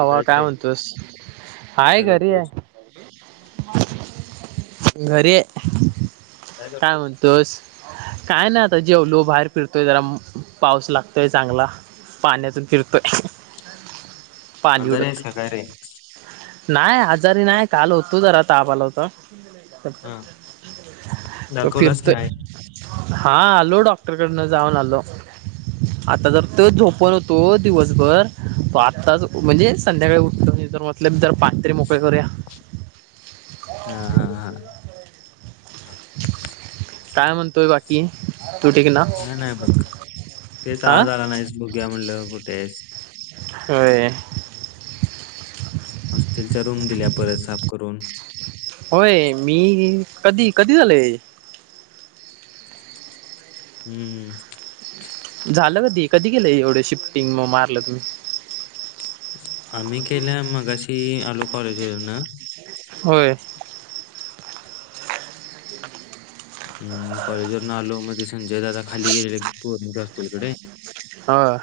कुठे आहेस काय रे म्हणतोस? [inaudible] हाय काय घरी हाय करतोस [inaudible] घरिये [inaudible] काय म्हणतोस? काय नाही आता जेवलो बाहेर फिरतोय जरा -पाऊस लागतोय चांगला [inaudible] पाण्यातून फिरतोय [inaudible] पाणी आतारे उडत सकारे [unintelligible] नाही आजारी नाही काल होतो जरा [inaudible] ताप आला होता [inaudible] हा तर दाखवलास की फिरतोय नाही हा आलो डॉक्टरकडनं जाऊन आलो [inaudible] [inaudible] आता जर त झोपण होतो दिवसभर [inaudible] तो आत्ताच- म्हणजे संध्याकाळी उठतो तर म्हटलो तर पाय तरी मोकळे करूया हा- हा -हा काय म्हणतोय बाकी? [inaudible] ना काय नाही बघ तेच हा आज आला नाहीस बघूया म्हटलं कुठेस होय [inaudible] हॉस्टेलच्या रूम दिल्या परत साफ करून होय मी कधी- कधी झाल हे? हम्म... झालं कधी -कधी गेलं एवढं शिफ्टिंग मग मारलं तुम्ही? [inaudible] आम्ही केल्या मगाशी आलो कॉलेजवरन होय [inaudible] हम्म कॉलेज वर ना आलो मध्ये संजय दादा खाली गेलेले पोरिंच्या हॉस्टेलकडे होय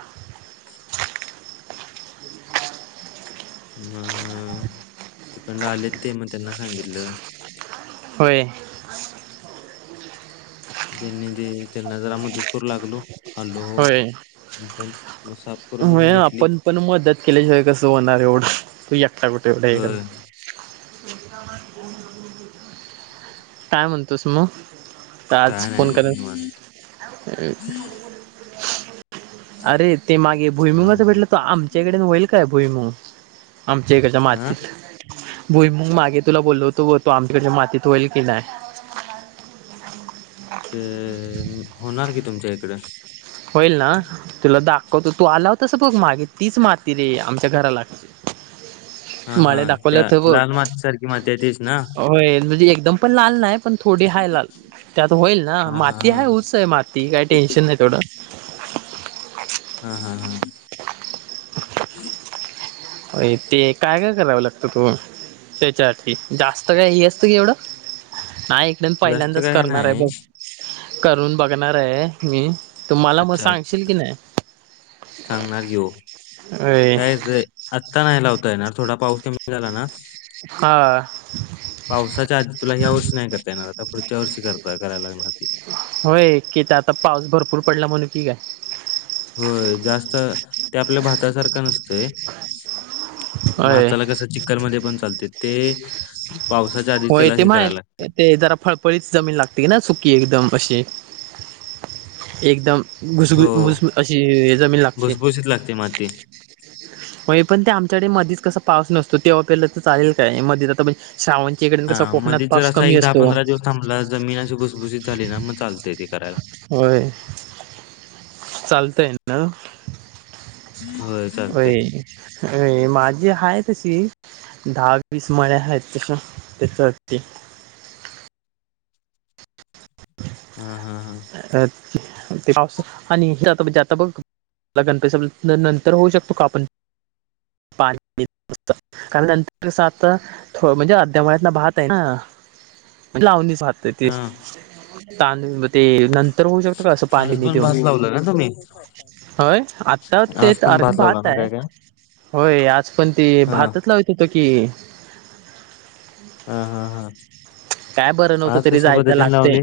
म अ तिकडन आलेत ते मग त्यांना सांगितलं होय [inaudible] त्यांनी- जे त्यांना जरा मदत करू लागलो आलो आपण मग साफ [inaudible] करून होय घेतली आपण पण मदत केल्याशिवाय कसं होणार एवढं तू एकटा कुठ तेवढ हे करा होय [unintelligible] काय म्हणतोस मग? [inaudible] काय आज नाही फोन बघ कर [unintelligible] निवांत. अरे ते मागे अ भुईमंगाच भेटलं तो आमच्याकडेन होईल काय भुईमग? [inaudible] आमच्या एकाच्या हा मातीत भुई मग मागे तुला बोललो होतो तू आमच्याकडच्या मातीत होईल की नाही ते होणार की तुमच्या इकड होईल ना तुला दा कत तू आला तस बघ मागे तीच माती रे आमच्या घरा हा लागते हा माळे ाकले त्या ठब लाल माती सारखी माती आहे तीच ना? हो एक एकदम पण लाल नाही पण थोडी हा लाल त्यात होईल ना हा हा माती हा ह उच आहे माती काय टेन्शन नाही थोडं मतछढ हा हा हा ते काय काय करावं लागतं तू त्याच्या जास्त काय हे असत की एवढं नाही एकदम जास्त पहिल्यांदाच काय करणार आहे नाही बघ करून बघणार आहे मी तुम्हाला मग अच्छा सांगशील की नाही सांगणार की हो होय. काय आत्ता नाहीला होत णार थोडा पाऊस कमी झाला ना हा पावसाच्या आधी तुला ह्या वर्षी नाही करता येणार आता पुढच्या वर्षी करता कराला लागणार ती होय की आता पाऊस भरपूर पडला म्हणून की काय होय जास्त ते आपल्या भात सारखं नसतंय होय. भाताला कस चिक्कल मध्ये पण चालते ते पावसाच्या आधी होय त्याला ते हे माय करायला लागते. ते जरा फळफळीत जमीन लागते की ना सुकी एकदम अशी. एक एकदम घुस घुस हो भुस अशी जमीन लागते. भुसभुशीत लागते माती. होय पण ते आमच्याकडे मधीच कसं.. पाऊस नसतो तवा पेरल तर चालेल काय मध्ये आता पण श्रावण.. हा मध्ये जर असा एक दहा पंधरा दिवस थांबला जमीन अशी भुसभुशीत झाली ना मग चालतेय ते करायला. होय. [inaudible] चालतय ना. होय अ माझी हाय.. तशी दहा वीस मळ्या आहेत तशा त्याच्या साठी. हा हा हा. अ ते पाऊसात आणि ते आता जे आता बघ. लगणपस नंतर होऊ शकतो का आपण पाणी.. नुसत कारण नंतरसआता होम्हणजे आ त्यामळ्यातला भात आहे ना. लावणीचहतय ते. हां, तांदू ते नंतर होऊ शकत का असं आज पाणीने पण देऊन. भात लावला ना तुम्ही? होय आता ते आज तर पण अर्धा लावला भात ना आहे. काय काय? होय आज पण ते हां, भात लावत होत की. ह ह ह. काय बरं नव्हतं तरी जायचं लागते लावले?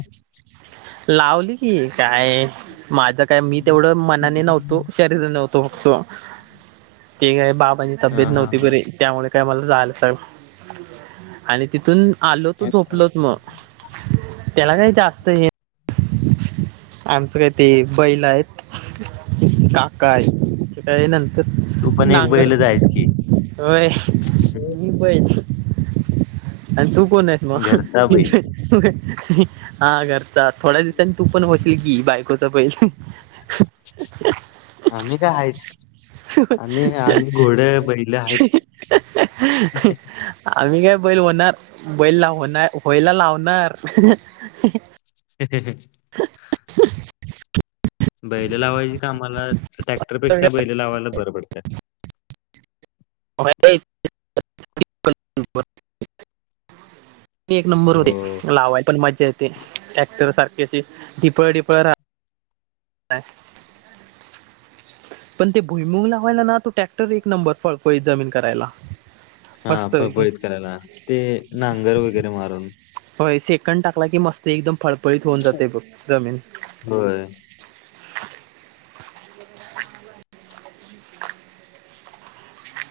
लावली की काय. माझं काय मी तेवढं मनाने नव्हतो शरीर नव्हतो. तो ते काय बाबांची तब्येत हां, हां, नव्हती हां. बरी त्यामुळे.. काय मला जाला आणि तिथून आलो तो झोप... अच्छा, आपलच अच्छा. मग त्याला काय जास्त हे. आमचं काही ते बैल आहेत काका आहेत काय नंतर.. तू तर पण एक नांगर बैलच आहेस की, हय मी प.. आणि तू कोन हेस मग घरचा बैल. हहही हा करर.. चा थोड्या दिवांनी तू पण होशी... बायकोचा बैल हहहह. ह मी काय हायच. अहहह आहेच. अहहह आम्ही काय.. बैल होणार. बैला होणार, होयला लावणार ह ह ह. बैले लावायची कामाला. ट्रॅक्टरपेक्षा बैले लावायला बर पडतं. [inaudible] एक नंबर उरे. हो. लावायला पण मजा येते, ट्रॅक्टर सारख. कस टिपळ टिपळ राहा... काय.. पण ते भुईमुग लावायला ना, तो ट्रॅक्टर एक नंबर. फळफलीत जमीन करायला. हा मस्त पैकी. फळफळीत करायला, ते नांगर वगैरे मारून. कण टाकला की मस्त, एकदम फळफळीत होऊन जाते बघ जमीन. होय [inaudible]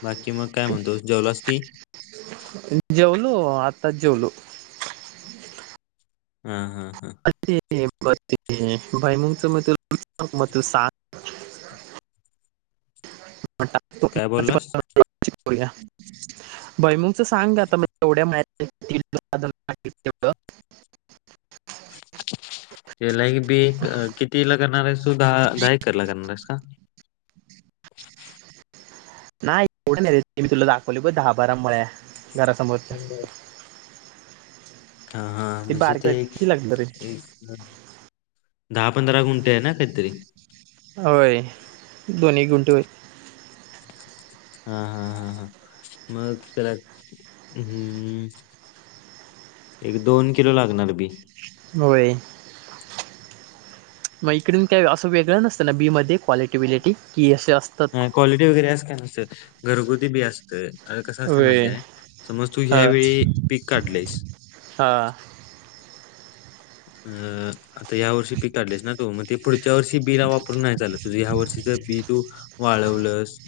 बाकी मग काय म्हणतोस? जेवलास की जेवलो. आत्ताच जेवलो. हम् हम्.. [unintelligible] [inaudible] काय बोललास भैमुगच सांग आता एवढ्यावढ. [inaudible] त्याला हे बी किती ल.. करणार आहेस तू दहा दहा एकरला करणार आहेस का? नाही एवढं नाही र, मी तुला दाखवली ब दहा बारा मळ्या घरा समोरच्या हा हा म्हणजे ते एक. किती लागलं रे एक दहा पंधरा गुंठे आहे ना काहीतरी? होय. दोन-एक गुंठे होत हा हा हा हा मग त्याला हुं हुं हुं एक, दोन किलो लागणार बी. होय. मग इकडून काय असं वेगळं नसतं ना, बी मध्ये क्वालिटी- बीलिटी की अस नाय. क्वालिटी वगैरे अस काही नसंत घरगुती बी असतं. आता कस असतय माहिती होय आहे, समज तू ह्या हां वेळी पीक काढलंयस. हां अं आता या वर्षी पीक काढलेस ना तू, मग ते पुढच्या वर्षी बि ला वापरून नाही चालत तुझ ह्या वर्षीच बी तू वाळवलस,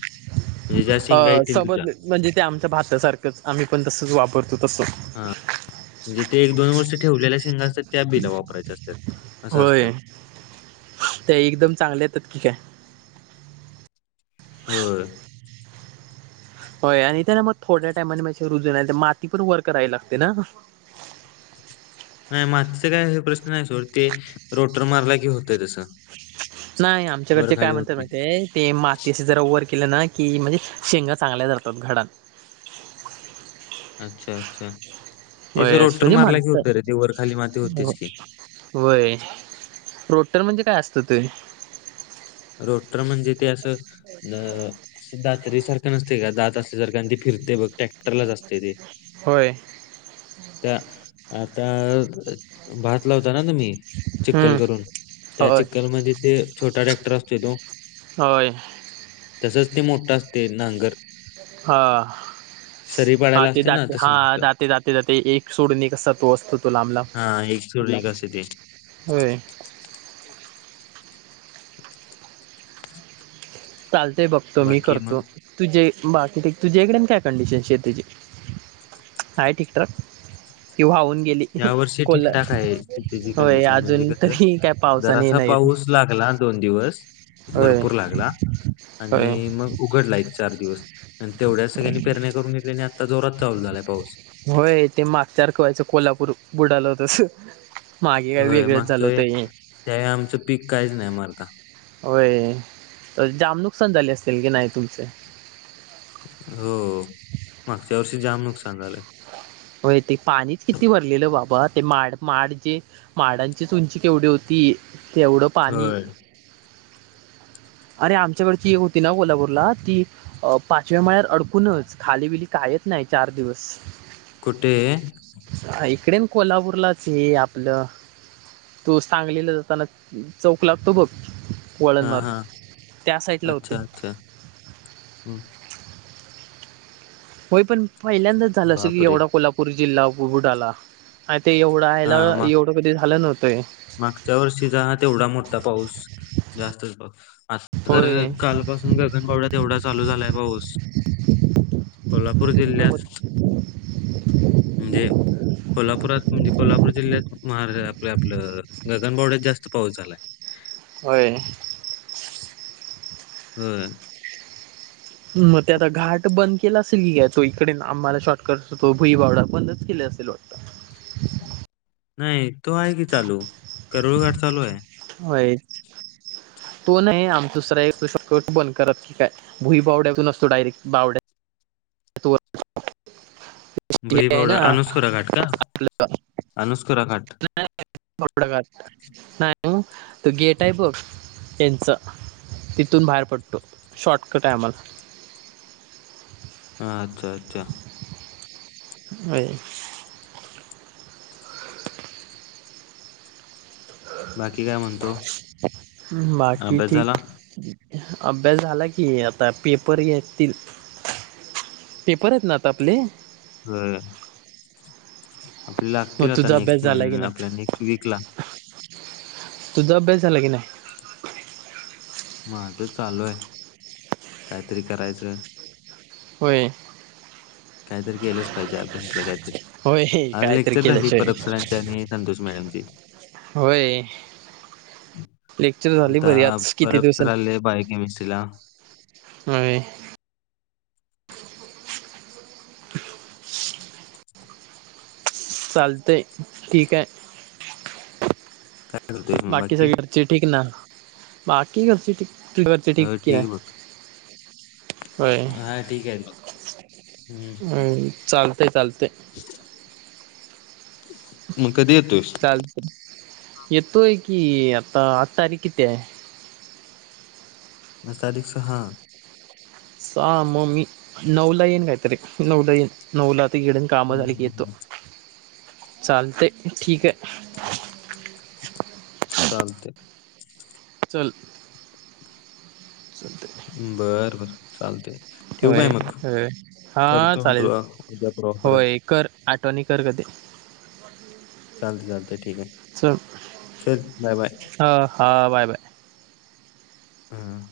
अ समजलं, म्हणजे ते आमच्या भातासारखंच आम्ही पण तसच वापर. तु तस. हा म्हणजे ते एक दोन वर्ष ठेवलेल्या शेंगाच असतात. त्या बि ला वापरायच्या असतात. असं होय. असतं ते एकदम चांगल्या येतात की काय? होय. होय आणि इथं ना, त्याना मग थोड्या टायमाने रुजून माती पण वर करावी लागते ना. [unintelligible] नाय मागचे सगळयांचे प्रश्न नाही, सोड ते, रोटर मारला की होतय तसं नाय, वर आमच्याकडचे काय खाली म्हणतंयत होते माहितय ते मातीशी जरा वर केलं ना की म्हणजे शेंगा चांगल्या झडतात. घडात अच्छा अच्छा. त्याच वय असं रोटर म्हणजे मारला की म्हणत होतं रे ते वर खाली माती होतेच की वय रोटर म्हणजे काय असतं ते? रोटरी म्हणजे ते असं अ दातरी सारखं नसते काय, दात असल्यासारखं आणि ते फिरतंय बग ट्रॅक्टरलाच असतंय ते. होय त्या आता भात लावत करा ना मी चिक्कल हम्म करून त्या होय चिककल मध्ये ते छोटा ट्रॅक्टर असतोय तो होय तसंच ते मोठा असतय नांगर हा सरी हा पाडायला ते असते ना दाते तसं हा मोठं जाते जाते जाते एक सोडण एक अस तो असतो तो लांबलांब हा एक सोडून एक असतय ते होय चालतेय बघतो मी बाकी मग करतो तु [unintelligible] बाकी ठीक तुझ्या इकडेन काय कंडिशन शेतीची आहे ठीकठाक ती वाहून गेली या वर्षी कोल ठीकठाक आहे त्याची होय कंडिशन म्हणजे अजून कसं तरी काय पावसाने जरासा नाही येत पाऊस लागला दोन दिवस होय भरपूर लागला होय आणि मग उघडला एक चार दिवस आणि तेवढ्या सगळ्यांनी पेरण्या करून घेतल्या आणि आता जोरात चालु झालाय पाऊस होय ते मागच्या रख व्हायचं कोल्हापूर बुडाल तस मागे काय होय वेगळंच झालं मागचं होतं हे त्यावे आमचं पीक काहीच नाही मर्दा होय जाम नुकसान झाले असतील की नाही तुमचं हो मागच्या वर्षी जाम नुकसान झालंय होय ते पाणीच किती भरलेलं बाबा ते माड माड जे माडांची च उंची केवढी होती तेवढं पाणी होय. [inaudible] अरे आमच्याकडची होती ना कोल्हापूरला ती पाचव्या मळ्यात अडकूनच खाली बिली का आहेत ना चार दिवस कुठे इकडे कोल्हापूरलाचं हे आपलं तू सांगलीला जाताना चौक लागतो बघ. वळण हां, मारून हां. त्या साईडला होते. अच्छा, अच्छा. हं. होय पण पहिल्यांदाचं झालं असेल बापरे! एवढा कोल्हापूर जिल्हा बुडाला. ते एवढं याला हां, माग एवढं कधी झालं नव्हतंय. आ पाऊस जास्तच पा आता तर होय कालपसून गगनबावड्यात तेवढाच चालू झालाय पाऊस कोल्हापूर जिल्ह्यात म्हणजे कोल्हापुरात म्हणजे कोल्हापूर जिल्ह्यात महार आपलं आपलं गगनबावड्यात जास्त पाऊस झालाय. होय. होय मग ते आता घाट बंद केला असेल कि घ्यायचो इकडे आम्हाला शॉर्टकट असतो भुई बावडा बंदचं केला. [unintelligible] नाही तो आहे कि चालू करुळघाट चालू आहे. होय [inaudible] तो नाही आमचा दुसरा एक शॉर्टकट बंद करत की काय भुई बावड्यातून असतो डायरेक्ट बावड्या [unintelligible] [unintelligible] [unintelligible] भुईबावडा, अनुस्कुरा घाट का? अनुस्कुरा घाट. गेट आहे बघ यांच तिथून बाहेर पडतो शॉर्टकट आहे आम्हाला. ह अच्छा अच्छा. होय बाकी काय म्हणतो? बाकी अभ्यास ठीक. झाला? अभ्यास झाला की आता पेपर घेतील पेपर आहेत ना आता आपले हा आपल्या मग लागतील आता तुझा अभ्यास नेक्स्ट झाला की महिन्या आपल्या नाही नेक्स्ट वीक ला तुझा अभ्यास झाला की नाही. माझं चालू आहे कायतरी करायचं. होय. काहीतरी केलंच पाहिजे अभ्यासातलं काय होय आज काहीतरी लेक्चर झाली केल्याशिवाय परब सरांच्या आणि संतोष मॅडम. होय लेक्चर झाली आता बरी आज किती परबसरआले आहे बाय केमिस्ट चला नाही. चालतय ठीक आहे. काय करतोयस मग बाकी सगळ्याचे ठीक ना बाकी घरची ठीक ना. घरचे ठीक हो आहे बघ. होय हां ठीक आहे बघ. हं. चालत चालते. मग कधी येतोस. चालतंय येतोय की आता आज तारीख किती आहे आजतारीख सहा. सहा मग मी नऊला येईन काहीतरी नऊला येईन नऊ ला. त घडून कामं हं, झाली क हं, येतो हं. चालत ठीक आहे. चालते का ल सलते आहे बर बर चालते ठेव काय मग होय हा करतो चालेल तुला उद्यापूर्वा परत [inaudible] होय बा चालते चालते ठीक आहे ल बाय बाय हा हा बाय बाय हम